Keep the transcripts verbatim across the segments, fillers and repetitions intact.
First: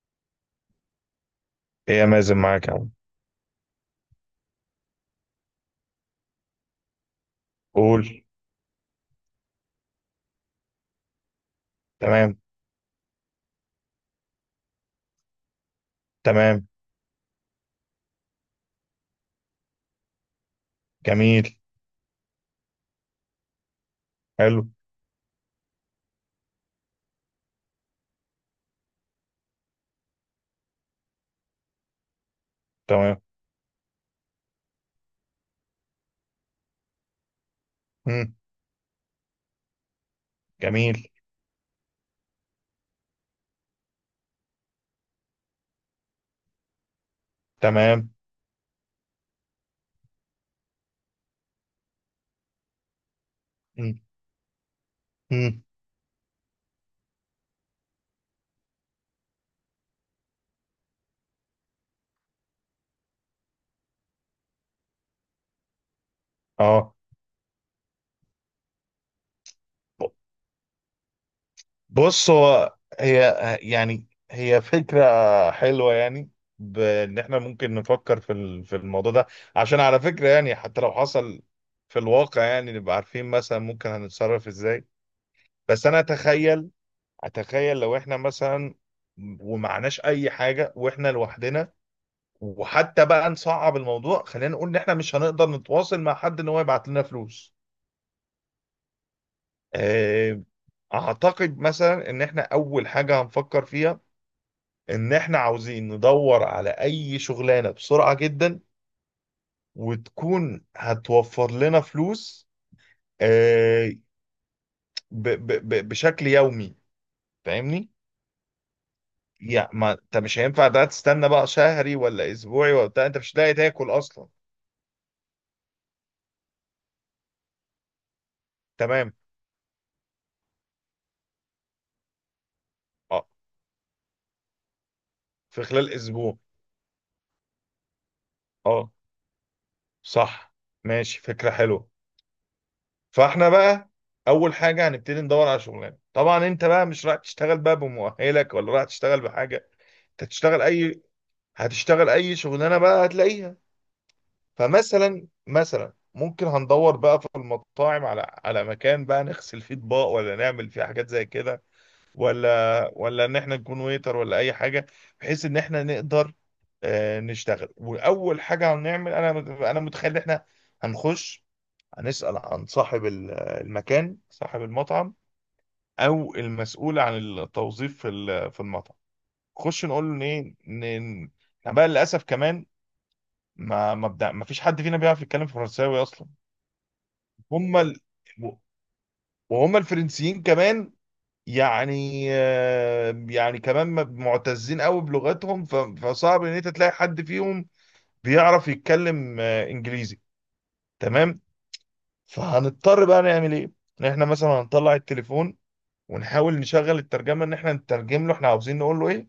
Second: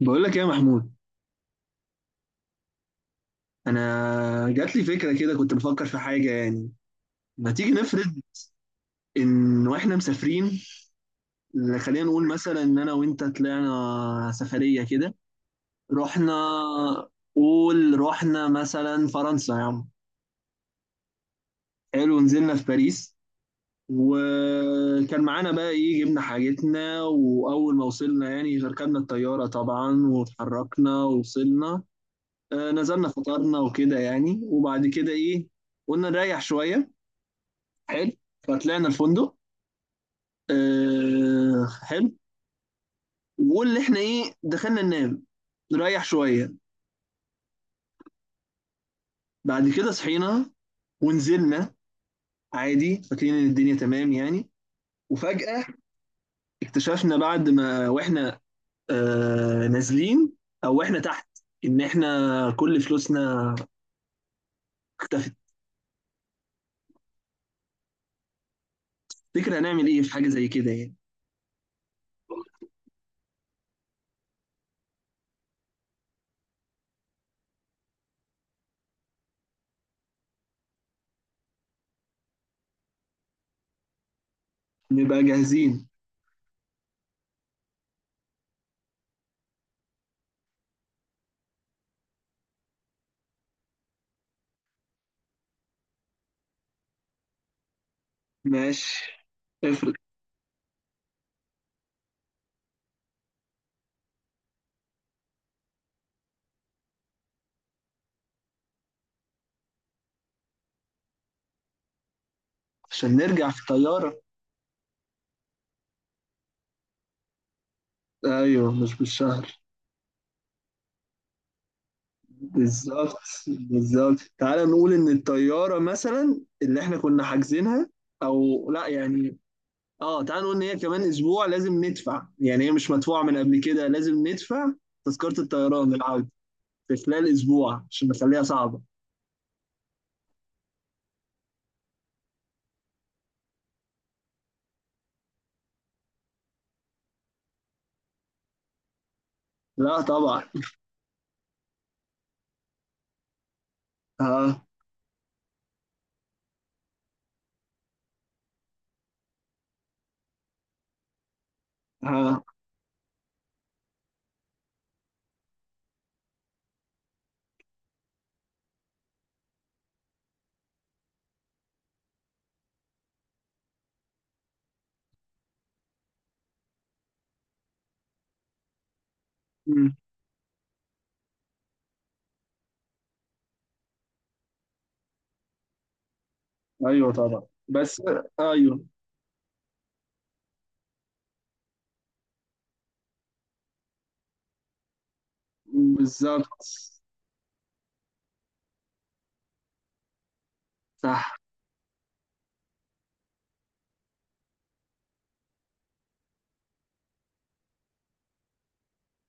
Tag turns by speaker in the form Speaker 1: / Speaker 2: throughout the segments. Speaker 1: بقول لك ايه يا محمود.
Speaker 2: ايه يا مازن، معاك يا عم.
Speaker 1: انا جات لي فكره كده، كنت بفكر في حاجه يعني. ما تيجي نفرض
Speaker 2: قول.
Speaker 1: ان واحنا مسافرين. خلينا نقول
Speaker 2: تمام.
Speaker 1: مثلا ان انا وانت طلعنا سفريه كده. رحنا،
Speaker 2: تمام.
Speaker 1: قول رحنا مثلا فرنسا يا عم.
Speaker 2: جميل.
Speaker 1: حلو، نزلنا في باريس.
Speaker 2: حلو.
Speaker 1: وكان معانا بقى ايه، جبنا حاجتنا، واول ما وصلنا يعني ركبنا الطياره طبعا واتحركنا ووصلنا. آه، نزلنا
Speaker 2: تمام.
Speaker 1: فطرنا وكده يعني، وبعد كده ايه، قلنا نريح شويه. حلو،
Speaker 2: مم.
Speaker 1: فطلعنا الفندق.
Speaker 2: جميل.
Speaker 1: آه حلو. واللي احنا ايه دخلنا ننام، نريح شويه.
Speaker 2: تمام.
Speaker 1: بعد كده صحينا ونزلنا عادي، فاكرين ان الدنيا
Speaker 2: مم.
Speaker 1: تمام يعني.
Speaker 2: مم.
Speaker 1: وفجاه اكتشفنا بعد ما واحنا آه نازلين، او واحنا تحت، ان احنا كل فلوسنا اختفت.
Speaker 2: اه.
Speaker 1: فكرة هنعمل ايه
Speaker 2: ب-
Speaker 1: في حاجة زي كده يعني.
Speaker 2: بص، هو هي يعني هي فكرة حلوة يعني، بان احنا ممكن نفكر في ال- في الموضوع ده. عشان على فكرة يعني حتى لو حصل في الواقع، يعني نبقى عارفين مثلا ممكن هنتصرف ازاي.
Speaker 1: نبقى
Speaker 2: بس
Speaker 1: جاهزين.
Speaker 2: انا اتخيل، اتخيل لو احنا مثلا ومعناش اي حاجة واحنا لوحدنا، وحتى بقى نصعب الموضوع خلينا نقول ان احنا مش هنقدر نتواصل مع حد ان هو يبعت لنا فلوس.
Speaker 1: ماشي، افرض.
Speaker 2: آه، اعتقد مثلا ان احنا اول حاجة هنفكر فيها ان احنا عاوزين ندور على اي شغلانة بسرعة جدا وتكون هتوفر لنا فلوس،
Speaker 1: عشان نرجع في
Speaker 2: آه،
Speaker 1: الطيارة.
Speaker 2: ب- ب- ب- بشكل يومي. فاهمني؟
Speaker 1: ايوه مش بالشهر.
Speaker 2: يعني ما انت مش هينفع ده تستنى بقى شهري ولا اسبوعي ولا بتاع،
Speaker 1: بالظبط،
Speaker 2: انت مش هتلاقي تاكل
Speaker 1: بالظبط.
Speaker 2: اصلا.
Speaker 1: تعال نقول ان الطياره مثلا اللي احنا كنا حاجزينها، او لا
Speaker 2: تمام.
Speaker 1: يعني، اه تعال نقول ان هي كمان اسبوع لازم ندفع، يعني هي مش مدفوعه
Speaker 2: اه.
Speaker 1: من قبل كده، لازم ندفع تذكره
Speaker 2: في
Speaker 1: الطيران
Speaker 2: خلال
Speaker 1: للعوده
Speaker 2: اسبوع.
Speaker 1: في خلال اسبوع عشان نخليها صعبه.
Speaker 2: اه. صح. ماشي، فكرة حلوة. فاحنا بقى اول حاجه هنبتدي ندور على شغلانه. طبعا انت بقى مش رايح تشتغل بقى بمؤهلك ولا رايح تشتغل بحاجه،
Speaker 1: لا
Speaker 2: انت
Speaker 1: طبعا.
Speaker 2: هتشتغل اي، هتشتغل اي شغلانه بقى هتلاقيها.
Speaker 1: ها.
Speaker 2: فمثلا مثلا ممكن هندور بقى في المطاعم على على مكان بقى نغسل فيه اطباق ولا نعمل فيه حاجات زي كده،
Speaker 1: ها.
Speaker 2: ولا ولا ان احنا نكون ويتر ولا اي حاجه، بحيث ان احنا نقدر آه، نشتغل. واول حاجه هنعمل، انا انا متخيل ان احنا هنخش هنسأل عن صاحب ال- المكان، صاحب المطعم او المسؤول عن التوظيف في ال- في المطعم. خش
Speaker 1: مم.
Speaker 2: نقول له ايه ن- احنا بقى للاسف كمان ما ما بدا، ما فيش حد فينا بيعرف يتكلم فرنساوي اصلا.
Speaker 1: ايوه طبعا.
Speaker 2: هم ال...
Speaker 1: بس ايوه.
Speaker 2: وهم الفرنسيين كمان، يعني آه، يعني كمان م- معتزين قوي بلغتهم، ف- فصعب ان انت
Speaker 1: بالظبط.
Speaker 2: تلاقي حد فيهم بيعرف يتكلم آه، انجليزي.
Speaker 1: صح.
Speaker 2: تمام. فهنضطر بقى نعمل ايه؟ إن احنا مثلا هنطلع التليفون ونحاول نشغل الترجمه، ان احنا نترجم له احنا عاوزين نقول له ايه،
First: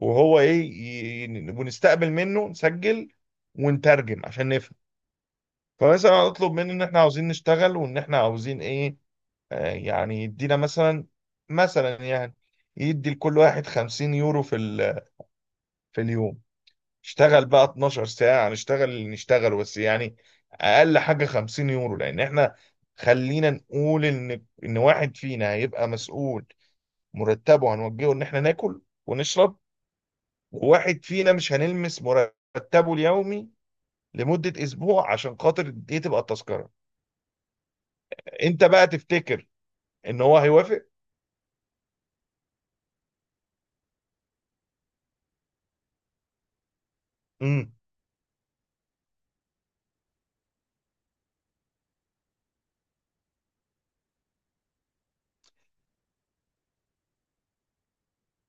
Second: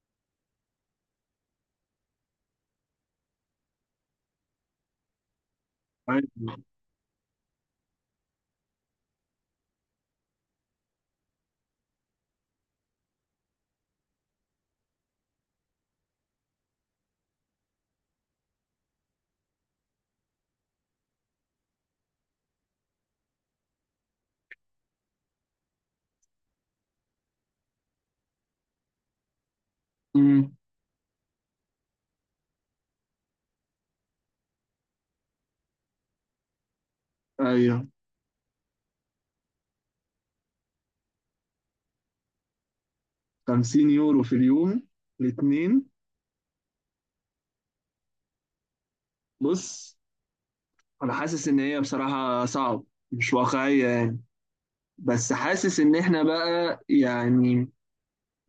Speaker 2: وهو ايه ي- ي- ونستقبل منه، نسجل ونترجم عشان نفهم. فمثلا اطلب
Speaker 1: ايوه.
Speaker 2: منه ان احنا عاوزين نشتغل وان احنا عاوزين ايه، آه يعني يدينا مثلا، مثلا يعني يدي لكل واحد خمسين يورو في ال- في اليوم. اشتغل بقى اتناشر ساعة، نشتغل اللي نشتغل بس يعني اقل حاجة خمسين يورو. لان احنا خلينا نقول ان ان واحد فينا هيبقى مسؤول مرتبه، هنوجهه ان احنا ناكل ونشرب،
Speaker 1: مم.
Speaker 2: وواحد فينا مش هنلمس مرتبه اليومي لمدة اسبوع عشان خاطر دي تبقى التذكرة.
Speaker 1: ايوه.
Speaker 2: انت بقى تفتكر ان هو هيوافق؟
Speaker 1: خمسين يورو في اليوم، الاثنين.
Speaker 2: امم
Speaker 1: بص، انا حاسس ان هي بصراحة صعب، مش واقعية يعني. بس حاسس ان احنا بقى يعني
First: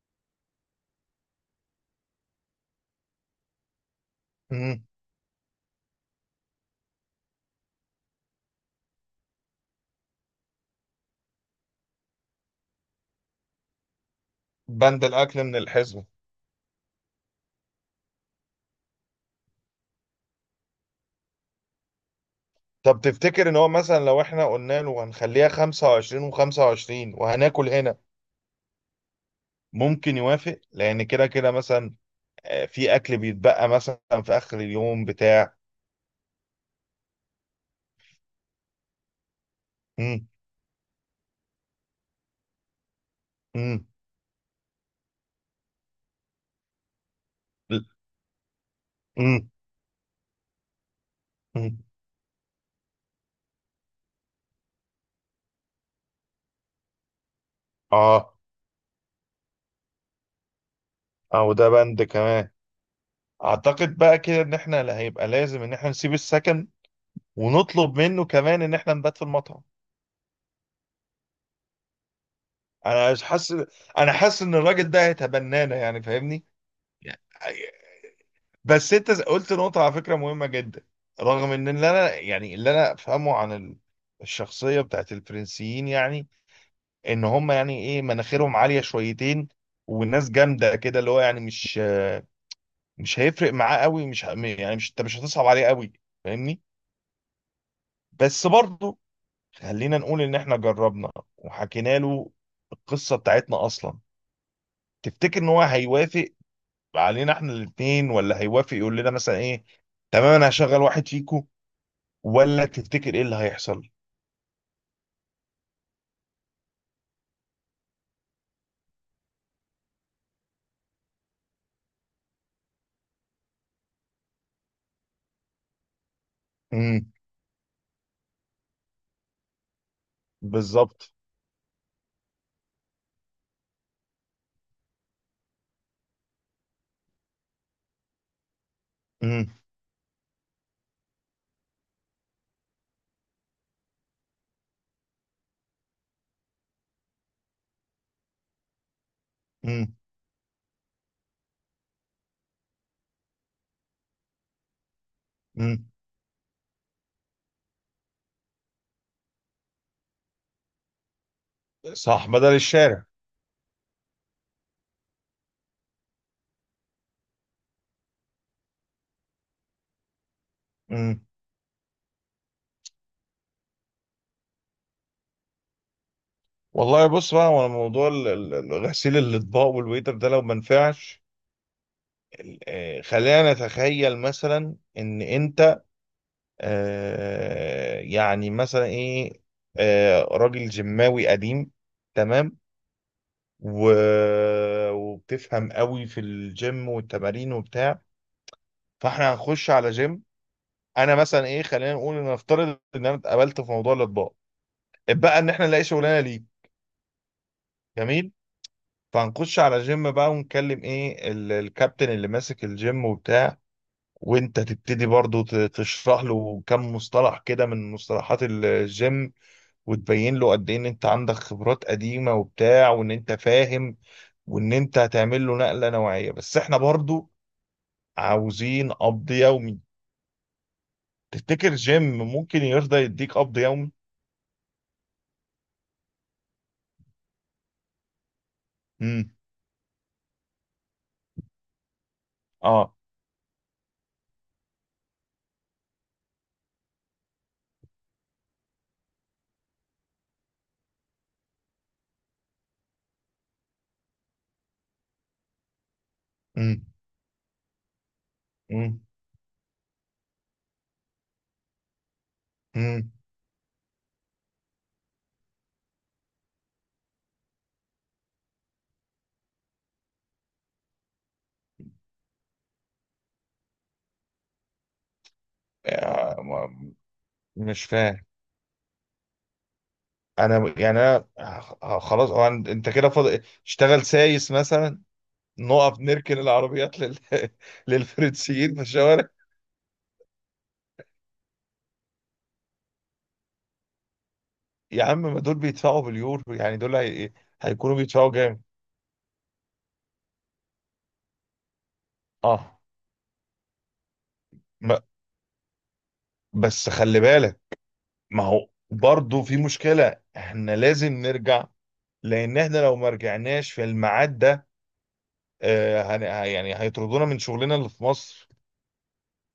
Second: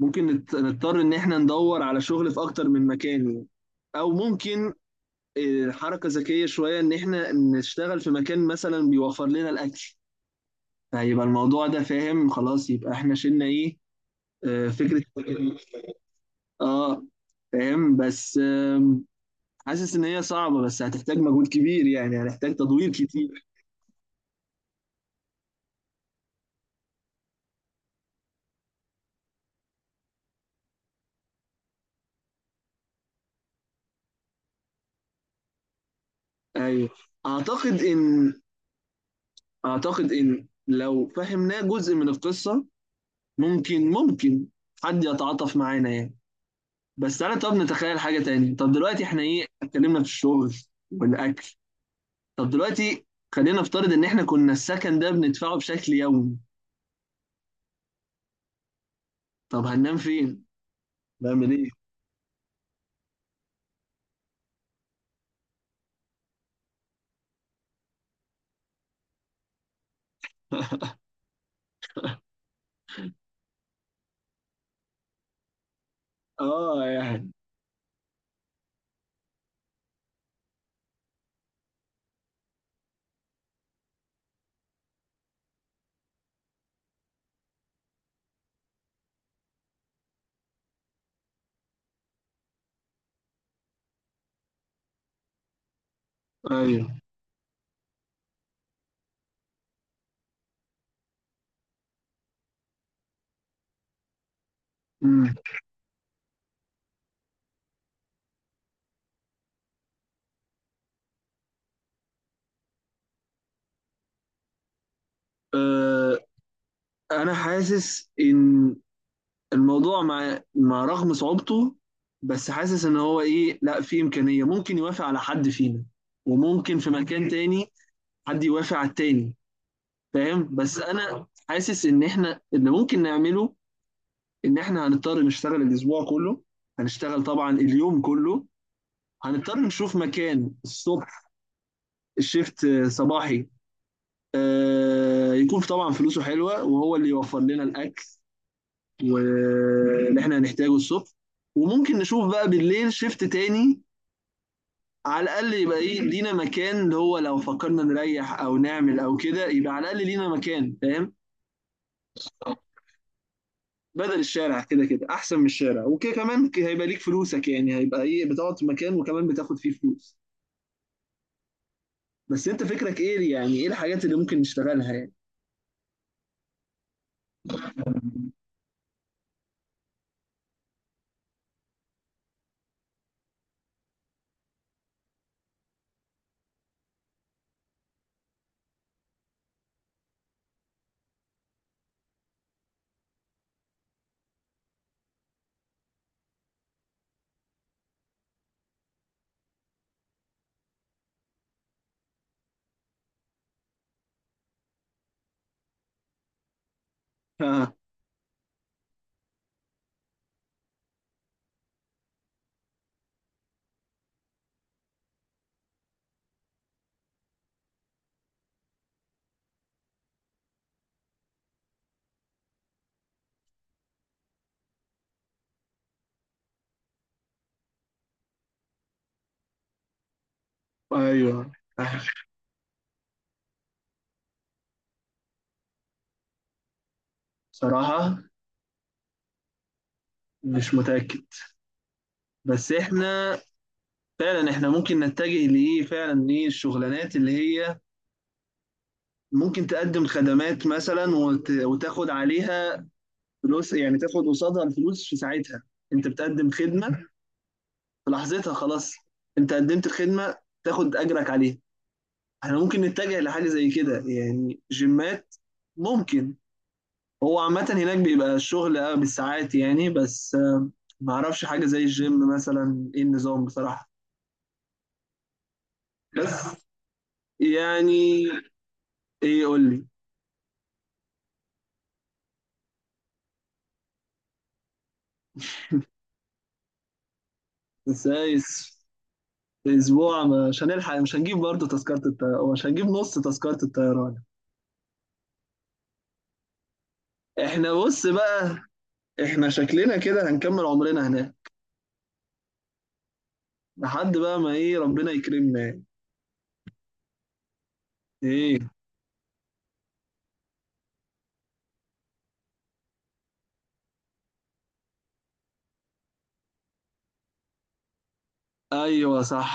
Speaker 1: ممكن نت- نضطر ان احنا ندور على شغل في اكتر من مكان يعني. او ممكن
Speaker 2: امم
Speaker 1: آه، حركة ذكية شوية ان احنا نشتغل في مكان مثلا بيوفر لنا الاكل، فيبقى الموضوع ده فاهم خلاص، يبقى احنا شلنا ايه، آه، فكرة
Speaker 2: بند الاكل من الحزمة.
Speaker 1: اه فاهم بس آم، حاسس ان هي صعبة بس هتحتاج مجهود كبير يعني، هنحتاج تدوير
Speaker 2: طب
Speaker 1: كتير.
Speaker 2: تفتكر ان هو مثلا لو احنا قلنا له هنخليها خمسة وعشرين وخمسة وعشرين وهناكل هنا ممكن يوافق؟ لان كده كده مثلا، آه، في اكل بيتبقى مثلا في اخر اليوم بتاع.
Speaker 1: ايوه اعتقد ان، أعتقد
Speaker 2: امم
Speaker 1: إن لو فهمناه جزء من القصة،
Speaker 2: امم
Speaker 1: ممكن ممكن حد يتعاطف معانا يعني. بس أنا، طب نتخيل حاجة تاني. طب دلوقتي إحنا إيه
Speaker 2: امم
Speaker 1: اتكلمنا في الشغل والأكل.
Speaker 2: امم
Speaker 1: طب دلوقتي خلينا نفترض إن إحنا كنا السكن ده بندفعه بشكل يومي،
Speaker 2: اه،
Speaker 1: طب هننام فين؟
Speaker 2: او
Speaker 1: نعمل
Speaker 2: ده
Speaker 1: إيه؟
Speaker 2: بند كمان. اعتقد بقى كده ان احنا لا، هيبقى لازم ان احنا نسيب السكن ونطلب منه كمان ان احنا نبات في المطعم. انا مش حاسس، انا حاسس ان الراجل ده هيتبنانا يعني، فاهمني؟
Speaker 1: آه يعني.
Speaker 2: بس انت قلت نقطة على فكرة مهمة جدا. رغم ان اللي انا يعني اللي انا افهمه عن ال- الشخصية بتاعت الفرنسيين، يعني ان هم يعني ايه، مناخيرهم عالية شويتين والناس جامدة كده، اللي هو يعني مش، مش هيفرق معاه قوي، مش ه- يعني مش انت مش هتصعب عليه قوي، فاهمني؟
Speaker 1: أيوه.
Speaker 2: بس برضه خلينا نقول ان احنا جربنا وحكينا له القصه بتاعتنا اصلا.
Speaker 1: أمم.
Speaker 2: تفتكر ان هو هيوافق علينا احنا الاثنين، ولا هيوافق يقول لنا مثلا ايه تمام انا هشغل واحد فيكو، ولا تفتكر ايه اللي هيحصل؟
Speaker 1: آه أنا حاسس إن الموضوع مع مع رغم صعوبته، بس حاسس ان هو ايه لا في امكانيه ممكن يوافق على حد فينا، وممكن في
Speaker 2: امم
Speaker 1: مكان تاني حد يوافق على التاني. فاهم، بس
Speaker 2: بالظبط.
Speaker 1: انا حاسس ان احنا اللي ممكن نعمله ان احنا هنضطر نشتغل الاسبوع كله، هنشتغل طبعا اليوم كله.
Speaker 2: امم
Speaker 1: هنضطر نشوف مكان الصبح، الشيفت صباحي، آه يكون طبعا فلوسه حلوه وهو اللي يوفر لنا الاكل
Speaker 2: امم
Speaker 1: واللي احنا هنحتاجه الصبح. وممكن نشوف بقى بالليل شيفت تاني، على الاقل يبقى
Speaker 2: امم
Speaker 1: ايه لينا مكان، اللي هو لو فكرنا نريح او نعمل او كده يبقى على الاقل لينا مكان فاهم.
Speaker 2: صح، بدل الشارع.
Speaker 1: بدل الشارع، كده كده احسن من الشارع، وكده كمان ك- هيبقى ليك فلوسك يعني، هيبقى ايه بتقعد في مكان وكمان بتاخد فيه فلوس.
Speaker 2: امم
Speaker 1: بس انت فكرك ايه، يعني ايه الحاجات اللي ممكن نشتغلها يعني.
Speaker 2: والله بص بقى، هو موضوع ال- ال- ال- غسيل الاطباق والويتر ده لو ما نفعش، ال- آه، خلينا نتخيل مثلا ان انت آه، يعني مثلا ايه، آه، راجل جماوي قديم، تمام، و... وبتفهم قوي في الجيم والتمارين وبتاع، فاحنا هنخش على جيم. انا مثلا ايه، خلينا نقول ان نفترض ان انا اتقابلت في موضوع الاطباء، اتبقى ان احنا نلاقي شغلانه ليه.
Speaker 1: آه.
Speaker 2: جميل. فهنخش على جيم بقى ونكلم ايه ال- الكابتن اللي ماسك الجيم وبتاع، وانت تبتدي برضو ت- تشرح له كم مصطلح كده من مصطلحات الجيم، وتبين له قد ايه ان انت عندك خبرات قديمة وبتاع وان انت فاهم، وان انت هتعمل له نقلة نوعية. بس احنا برضو عاوزين قبض يومي.
Speaker 1: ايوه.
Speaker 2: تفتكر
Speaker 1: آه.
Speaker 2: جيم ممكن يرضى يديك قبض يومي؟
Speaker 1: صراحة
Speaker 2: امم
Speaker 1: مش متأكد. بس
Speaker 2: اه.
Speaker 1: احنا فعلا، احنا ممكن نتجه لايه، فعلا ايه الشغلانات اللي هي ممكن تقدم خدمات مثلا، وت... وتاخد عليها فلوس يعني، تاخد قصادها الفلوس في ساعتها. انت بتقدم
Speaker 2: امم
Speaker 1: خدمة في لحظتها خلاص،
Speaker 2: امم
Speaker 1: انت قدمت الخدمة تاخد اجرك عليها. احنا ممكن
Speaker 2: امم
Speaker 1: نتجه لحاجة زي كده يعني، جيمات ممكن. هو عامة هناك بيبقى الشغل اه بالساعات يعني، بس آه، ما اعرفش حاجة زي الجيم مثلا ايه النظام بصراحة.
Speaker 2: آه،
Speaker 1: بس
Speaker 2: ما- مش
Speaker 1: يعني
Speaker 2: فاهم.
Speaker 1: ايه قول لي.
Speaker 2: انا يعني انا آه، خلاص، هو أنت أنت كده فاضل اشتغل سايس مثلا، نقف نركن العربيات لل...
Speaker 1: بس آه،
Speaker 2: للفرنسيين في الشوارع.
Speaker 1: اسبوع مش هنلحق، مش هنجيب برضه تذكرة الطيران، مش هنجيب نص تذكرة الطيران.
Speaker 2: يا عم ما دول بيدفعوا باليورو، يعني دول هي...
Speaker 1: احنا
Speaker 2: هيكونوا
Speaker 1: بص
Speaker 2: بيدفعوا
Speaker 1: بقى،
Speaker 2: جامد.
Speaker 1: احنا شكلنا كده هنكمل عمرنا هناك
Speaker 2: اه.
Speaker 1: لحد بقى ما ايه
Speaker 2: ب-
Speaker 1: ربنا يكرمنا يعني.
Speaker 2: بس خلي بالك، ما
Speaker 1: ايه.
Speaker 2: هو برضه في مشكلة، احنا لازم نرجع. لان احنا لو ما رجعناش في الميعاد ده، آه هن... ه- يعني هيطردونا من شغلنا اللي في مصر.
Speaker 1: ايوه صح.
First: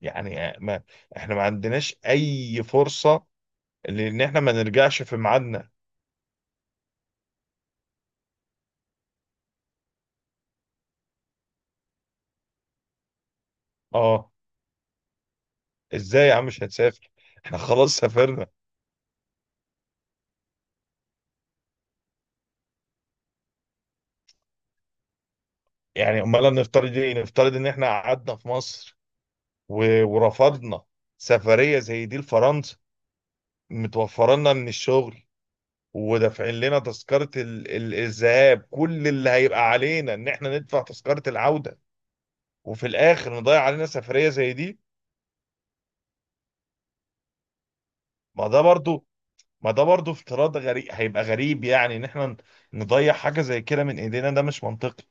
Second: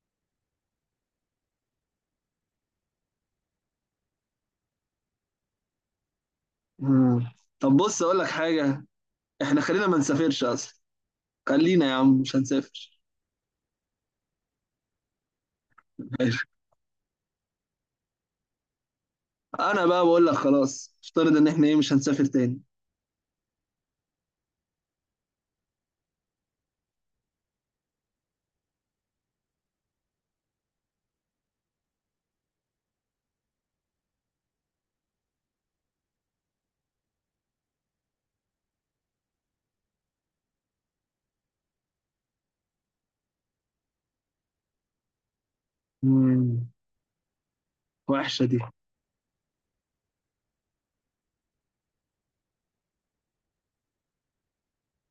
Speaker 2: يعني آه، ما احنا ما عندناش اي فرصة لان احنا ما نرجعش في ميعادنا.
Speaker 1: مم. طب بص اقول لك حاجة، احنا خلينا ما نسافرش اصلا. خلينا يا عم مش هنسافر.
Speaker 2: اه. ازاي يا
Speaker 1: ماشي.
Speaker 2: عم مش هتسافر؟ احنا خلاص سافرنا.
Speaker 1: انا بقى بقول لك خلاص افترض ان احنا ايه مش هنسافر تاني.
Speaker 2: يعني امال نفترض ايه، نفترض ان احنا قعدنا في مصر و... ورفضنا سفرية زي دي لفرنسا، متوفرة لنا من الشغل ودافعين لنا تذكرة ال- ال- الذهاب، كل اللي هيبقى علينا ان احنا ندفع تذكرة العودة، وفي الاخر نضيع علينا سفرية زي دي.
Speaker 1: مم. وحشة
Speaker 2: ما
Speaker 1: دي.
Speaker 2: ده برضو ما ده برضو افتراض غريب، هيبقى غريب يعني ان احنا نضيع حاجة زي كده من ايدينا، ده مش منطقي.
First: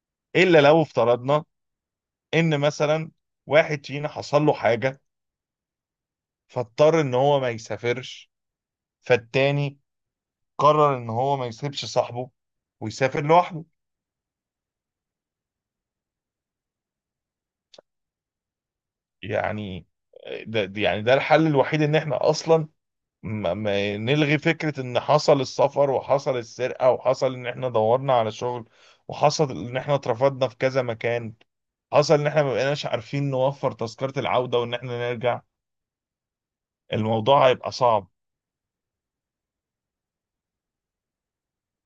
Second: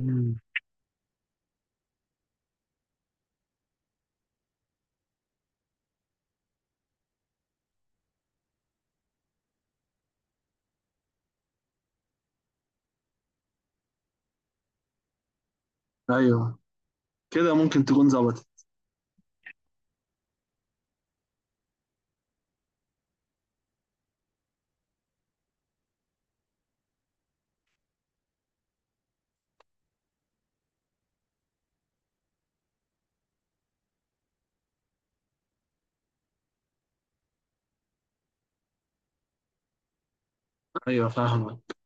Speaker 1: مم.
Speaker 2: الا لو افترضنا ان مثلا واحد فينا حصل له حاجة فاضطر ان هو ما يسافرش، فالتاني قرر ان هو ما يسيبش صاحبه ويسافر لوحده.
Speaker 1: ايوه كده ممكن تكون ظبطت.
Speaker 2: يعني آه، ده ده- يعني ده الحل الوحيد. ان احنا اصلا ما ما نلغي فكرة ان حصل السفر، وحصل السرقة، وحصل ان احنا دورنا على شغل وحصل ان احنا اترفضنا في كذا مكان، حصل ان احنا ما بقيناش عارفين نوفر تذكرة العودة وان احنا نرجع، الموضوع هيبقى صعب.
Speaker 1: ايوه فاهمك،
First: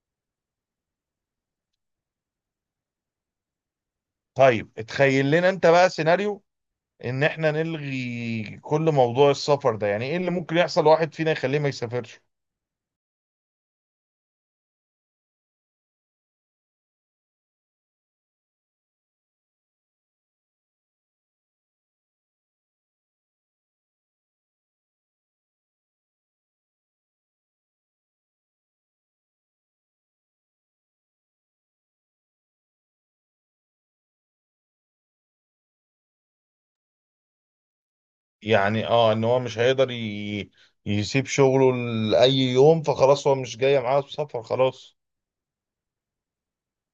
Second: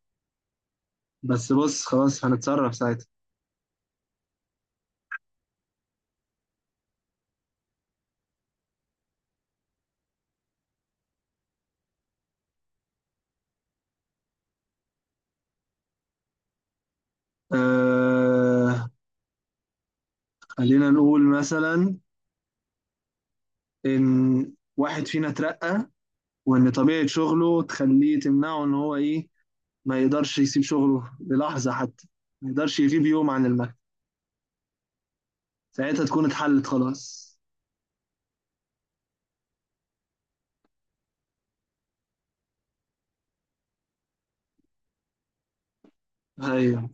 Speaker 1: بس بص خلاص هنتصرف ساعتها.
Speaker 2: طيب اتخيل لنا انت بقى سيناريو ان احنا نلغي كل موضوع السفر ده. يعني ايه اللي ممكن يحصل واحد فينا يخليه ما يسافرش؟
Speaker 1: آه خلينا نقول مثلا إن واحد فينا اترقى، وإن طبيعة شغله تخليه تمنعه إن هو إيه ما يقدرش يسيب شغله للحظة حتى، ما يقدرش يغيب يوم عن المكتب. ساعتها تكون اتحلت خلاص.
Speaker 2: يعني اه، ان هو مش هيقدر ي... يسيب شغله لأي يوم، فخلاص هو مش جاي معاه السفر خلاص.
Speaker 1: أيوه